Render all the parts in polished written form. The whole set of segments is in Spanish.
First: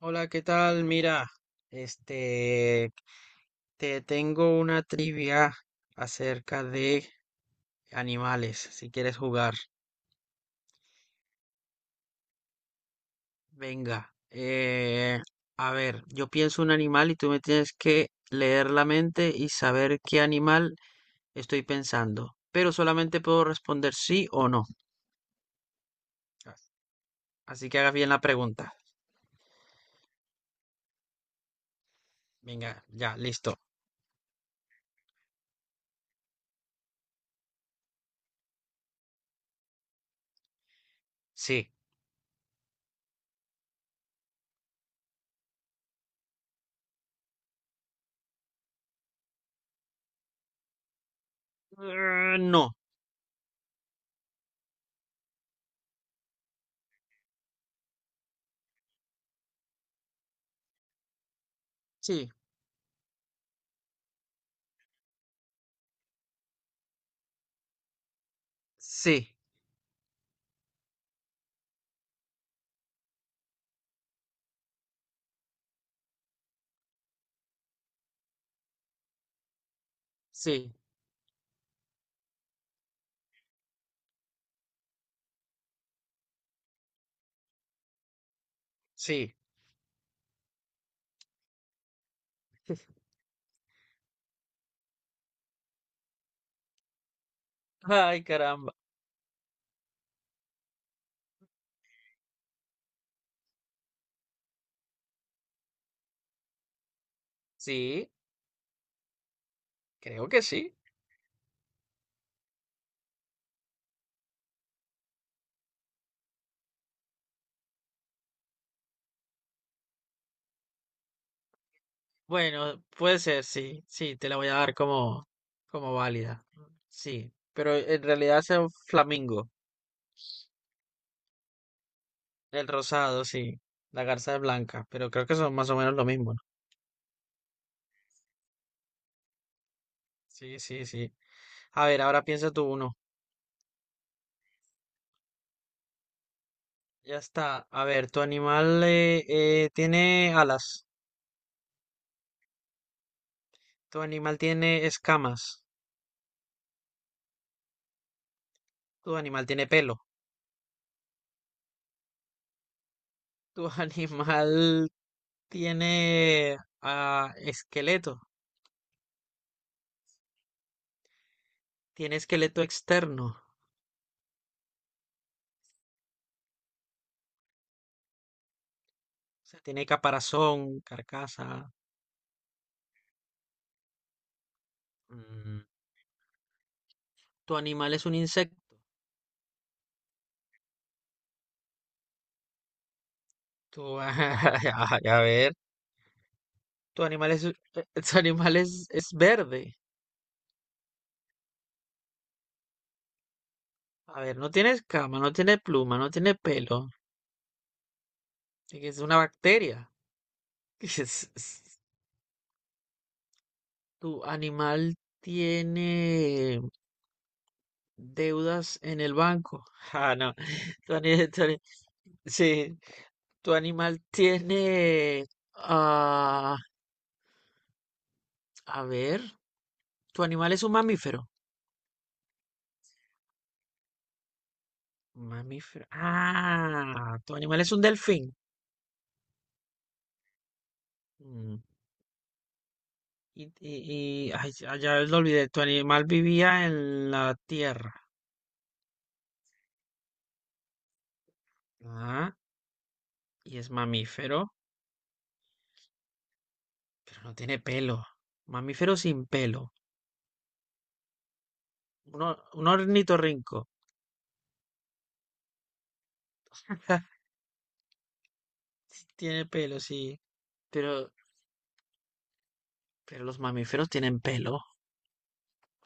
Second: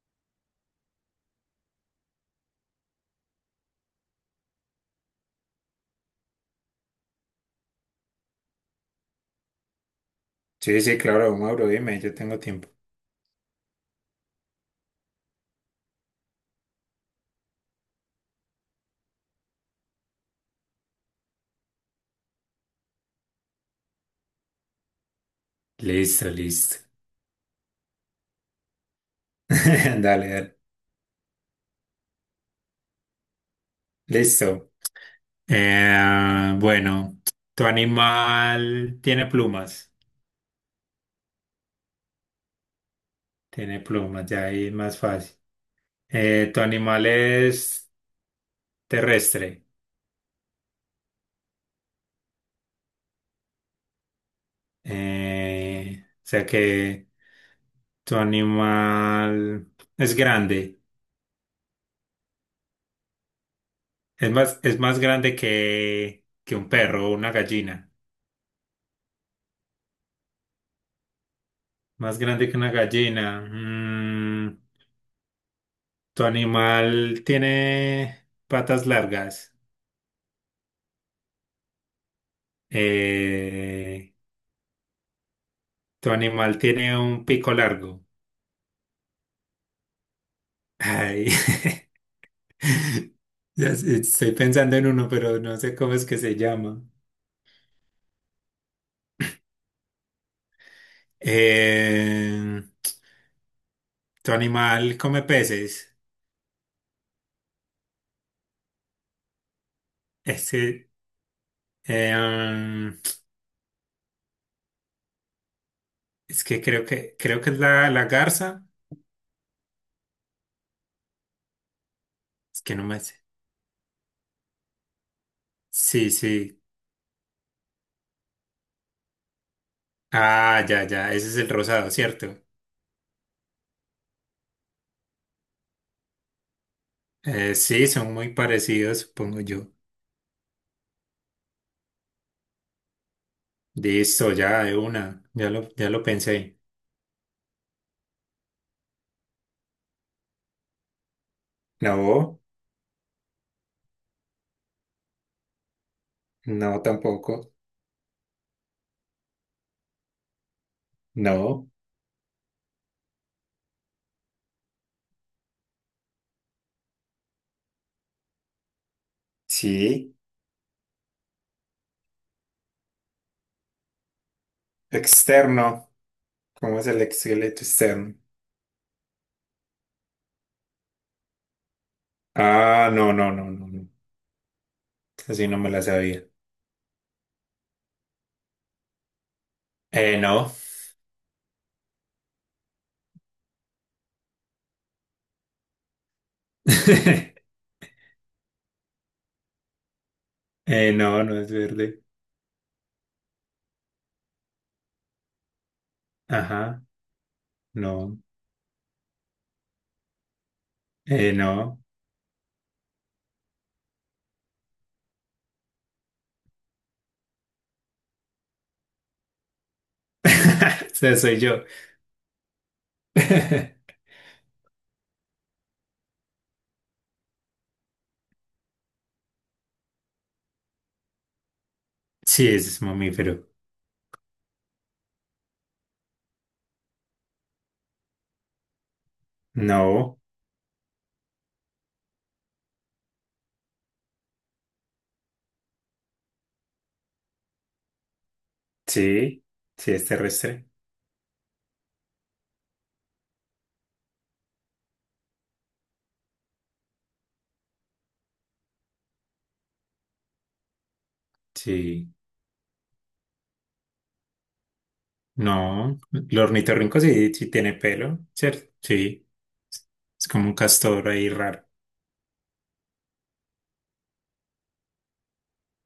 Hola, ¿qué tal? Mira, este, te tengo una trivia acerca de animales, si quieres jugar. Sí, sí, claro, Mauro, dime, yo tengo tiempo. Venga, a ver, yo pienso un animal y tú me tienes que leer la mente y saber qué animal estoy pensando, pero solamente puedo responder sí o no. Listo, listo. Así que hagas bien la pregunta. Dale, dale. Venga, ya, listo. Listo. Eh, bueno, tu animal tiene plumas. Sí. Tiene plumas, ya ahí es más fácil. Tu animal es terrestre. No. O sea que tu animal es grande. Sí. Es más grande que un perro o una gallina. Sí. Más grande que una gallina. Tu animal tiene patas largas. Sí. Eh, tu animal tiene un pico largo. Sí. Ay, ya sé, estoy pensando en uno, pero no sé cómo es que se llama. Ay, caramba. Eh, tu animal come peces. Sí, creo que Es sí. que, eh, um, es que creo que es la garza. Es que Bueno, no me sé. puede ser, sí, sí, te la voy a dar como, como Sí, válida. sí. Sí, pero en realidad es el flamingo, Ah, ya, ya. Ese es el rosado, ¿cierto? el rosado, sí, la garza es blanca, pero creo que son más o menos lo mismo, ¿no? Sí, son muy parecidos, supongo yo. Sí, sí, sí. A ver, ahora piensa tú uno. Listo, ya de una, ya ya lo pensé. Ya está. A ver, tu animal tiene alas, No, tu animal tiene escamas, no tampoco. tu animal tiene pelo, No, tu animal tiene esqueleto, sí. tiene esqueleto externo. Externo. ¿Cómo es el esqueleto externo? Sea, tiene caparazón, carcasa. Ah, no, no, no, no, no. Así no Mm, me la sabía. Tu animal es un insecto. No. Ay, a ver, tu animal es, es verde. No, no es verde. A ver, no tiene escama, no tiene pluma, no tiene Ajá, pelo. no. Es una bacteria. Es- es- No. Tu animal tiene deudas en el banco. Ah, no. Tu O sea, ani- soy tu ani- yo. sí, tu animal tiene... ah, a ver, tu animal es un mamífero. Sí, es mamífero. Mamífero. Ah, tu animal es un delfín. No, Mm. Ay, ya lo olvidé. Tu animal vivía en la tierra. sí, sí es terrestre. Ah, y es mamífero, pero no tiene pelo. Mamífero sin pelo. Sí. Un ornitorrinco. No, el ornitorrinco sí, sí tiene pelo, ¿cierto? Sí, Sí, tiene pelo, sí. es como un castor Pero, ahí raro. pero los mamíferos tienen pelo.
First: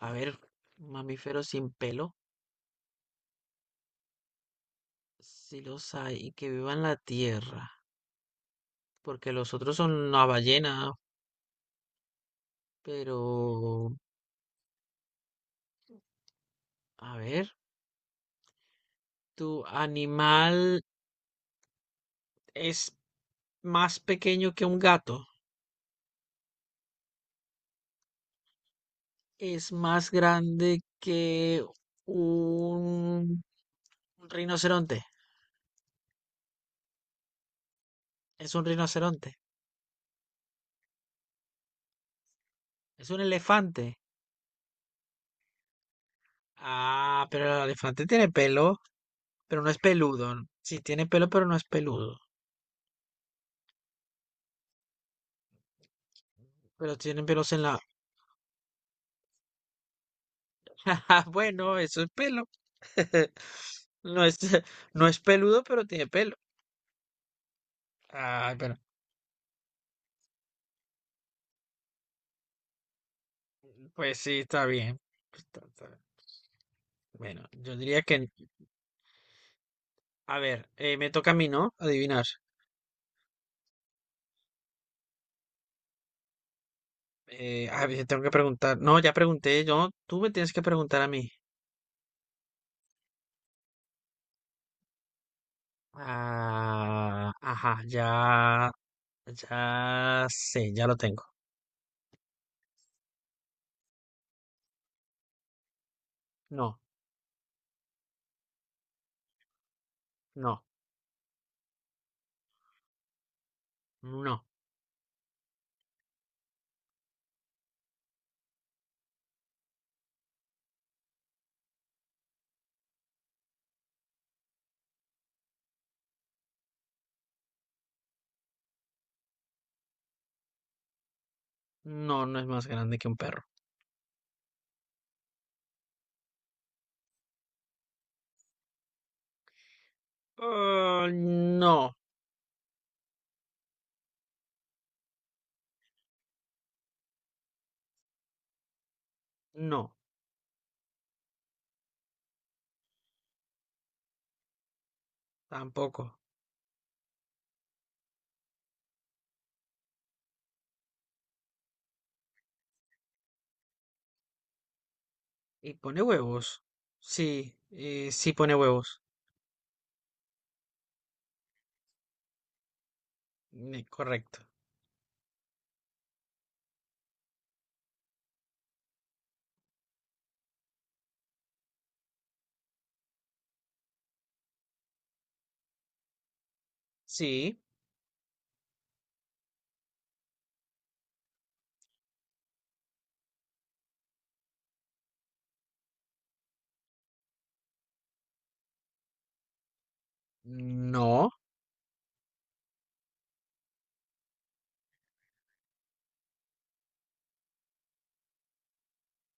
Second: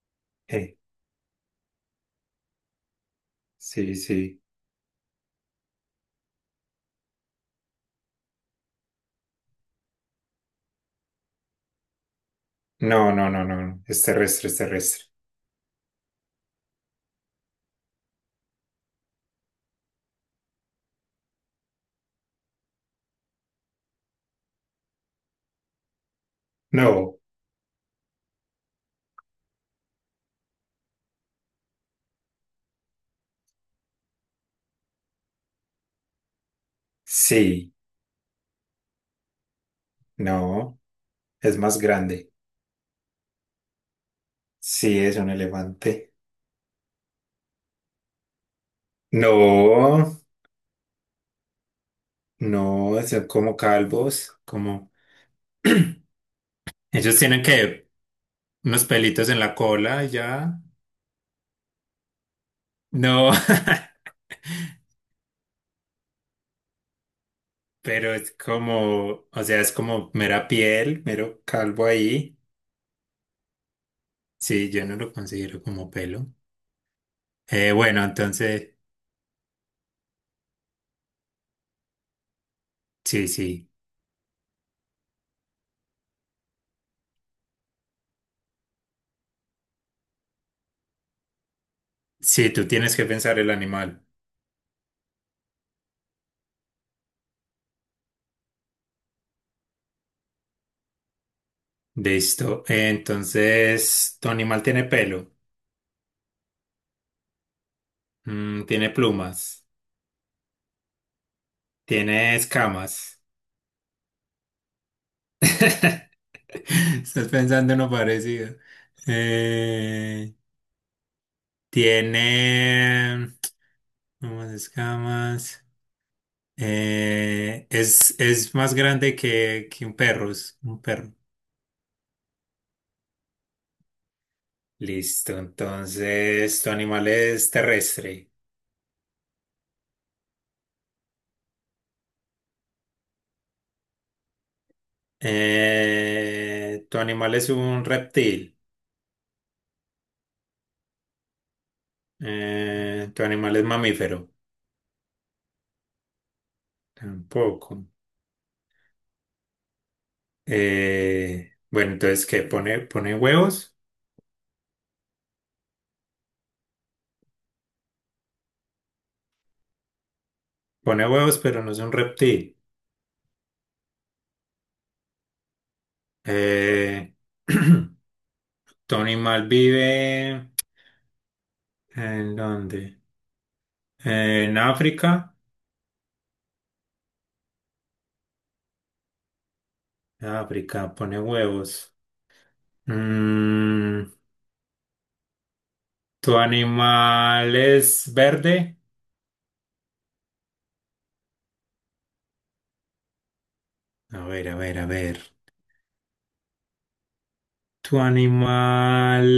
A ver, Eh, mamíferos sin pelo. sí, sí. Sí los hay y que vivan la tierra. Porque los otros son una ballena. No, no, no, no, no, Pero, es terrestre, es terrestre. a ver. ¿Tu animal es más pequeño que un gato? No, ¿Es más grande que un rinoceronte? sí, Es un rinoceronte. no, es más grande. Es un elefante. Sí, es un elefante. Ah, pero el elefante tiene pelo, pero no es No, peludo. Sí, tiene pelo, pero no es peludo. no, son como calvos, como. Pero Ellos tiene tienen pelos en la... que unos pelitos en la cola y ya. Bueno, eso es pelo. No, No es, no es peludo, pero tiene pelo. pero es Ay, pero... como, o sea, es como mera piel, mero calvo ahí. Pues sí, está Sí, yo no bien. lo considero Está como bien. pelo. Bueno, Eh, yo diría bueno, que entonces, a ver, me toca a mí, ¿no? Adivinar. sí, sí. A ver, tengo que preguntar. No, ya pregunté yo. Tú me tienes que preguntar a mí. Sí, tú tienes que pensar el animal. Ah, ajá, ya, ya sé, ya lo tengo. Listo. Tu animal tiene pelo. No, Tiene plumas, no, tiene escamas. no, Estás pensando en lo parecido. Eh, tiene plumas, escamas. Es más grande que un perro, es un perro. no, no es más grande que un perro. Listo, entonces tu animal es terrestre. Ah, no, Tu animal es un reptil. no, Tu animal es mamífero. tampoco. Tampoco. ¿Qué? Pone huevos? ¿Y pone huevos? Sí, sí pone huevos. Pone huevos, pero no es un reptil. Correcto. Eh, tu animal vive ¿en dónde? En África. Sí, En África, pone huevos. Mm, ¿Tu animal es verde? no, A ver, a ver, a ver. ¿Tu animal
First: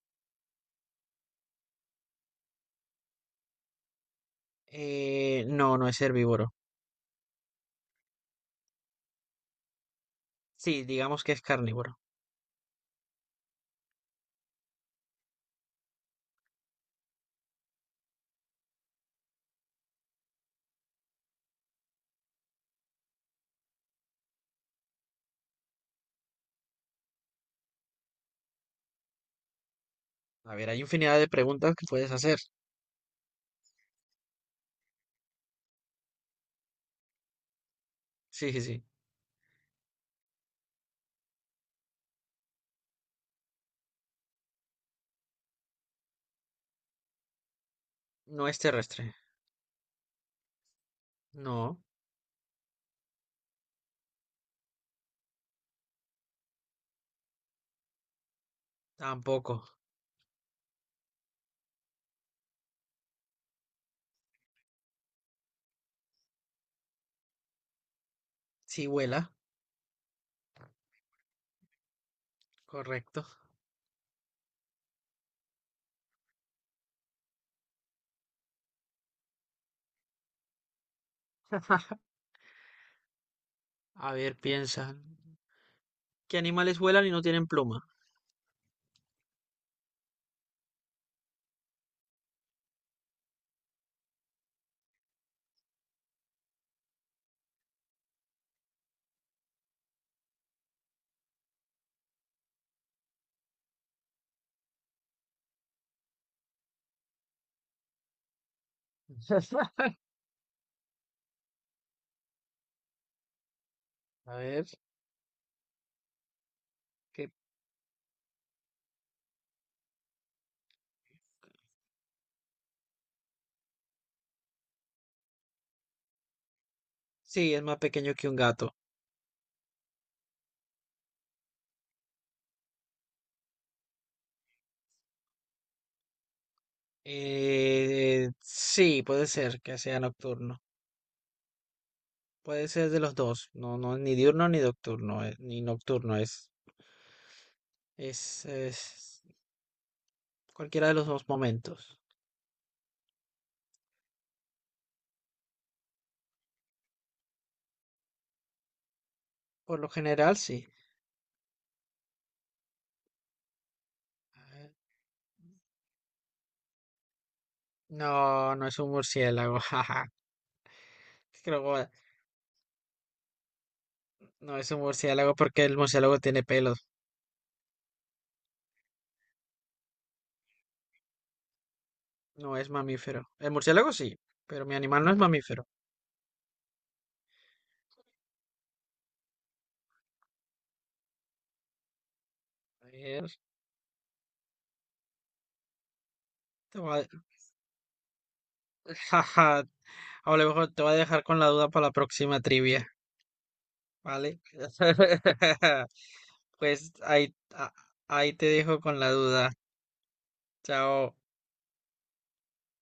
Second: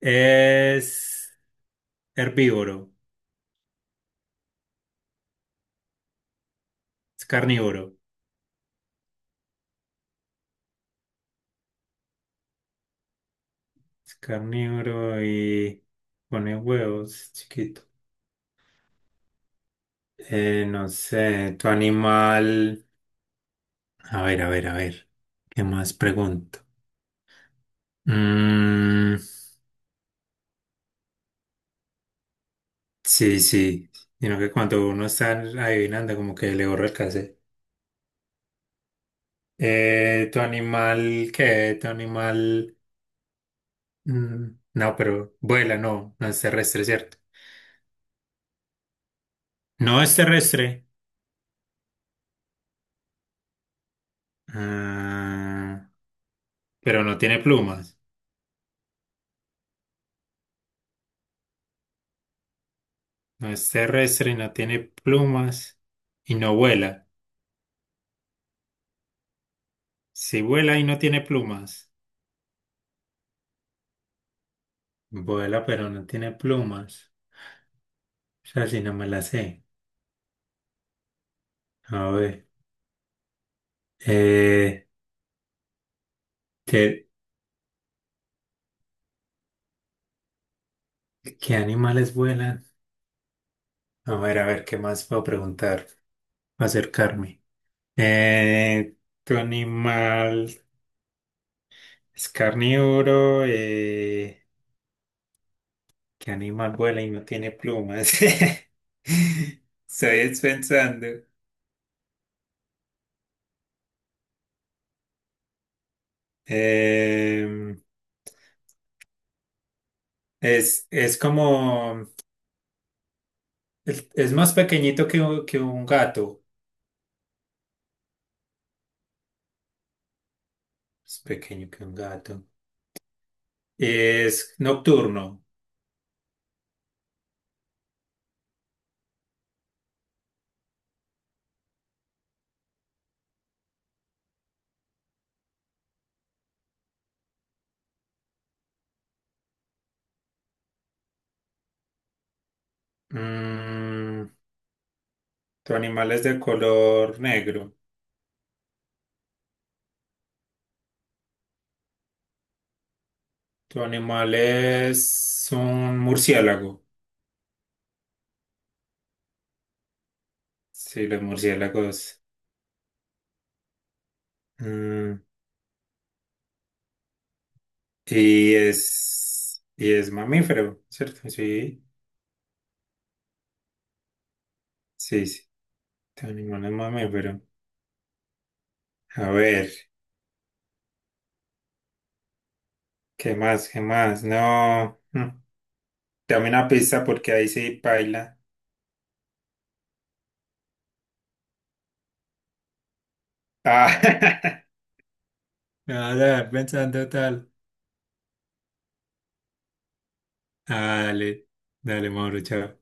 es herbívoro? No, no es herbívoro. Es carnívoro. Sí, digamos que es carnívoro. Es carnívoro y pone huevos, es chiquito. No sé, tu animal. A ver, a ver, a ver. ¿Qué más pregunto? Mm, A ver, hay infinidad de preguntas que puedes hacer. sí, sí. Sino que cuando uno está adivinando, como que le borra el cassette. Sí, sí, sí. ¿Tu animal qué? ¿Tu animal? No, pero vuela, no, no es terrestre, ¿cierto? No es terrestre. No es terrestre, No, ah, pero no tiene plumas. tampoco. No es terrestre, no tiene plumas y no vuela. Sí vuela. Si vuela y no tiene plumas, Correcto. vuela, pero no tiene plumas. O sea, si no me la sé. A ver, A ver, eh, piensa. ¿Qué animales vuelan ¿qué, y no tienen pluma? qué animales vuelan? A ver, ¿qué más puedo preguntar? Acercarme. Eh, ¿Tu animal? Es carnívoro. ¿Qué animal vuela y no tiene plumas? Estoy pensando. A ver, ¿qué? Em, es como. Es más pequeñito que un gato. Sí, es más pequeño que un gato. Es pequeño que un gato. Es nocturno. Sí, puede ser que sea nocturno. Puede ser de los dos, no, no, ni diurno ni nocturno, ni nocturno es, es cualquiera de los dos momentos. Mm, tu animal es de color negro. Por lo general, sí. Tu animal Eh, es un murciélago. No, no es un murciélago, jaja. Sí, los Creo que murciélagos. no es un Mm, murciélago porque el murciélago tiene pelos, ¿y es, y es mamífero, cierto? Sí, no es mamífero. El murciélago sí, pero mi animal no es sí, sí. mamífero. Tu animal es mamífero. A ver, A ¿qué ver, más? ¿Qué más? No. Dame una te voy pista a- porque ahí sí paila. jaja, a lo mejor te voy a dejar con la duda para la próxima trivia. Vale. Ah, me Pues pensando ahí, tal. Ahí te dejo con la duda. Ah, Chao. dale, dale, Mauro, chao.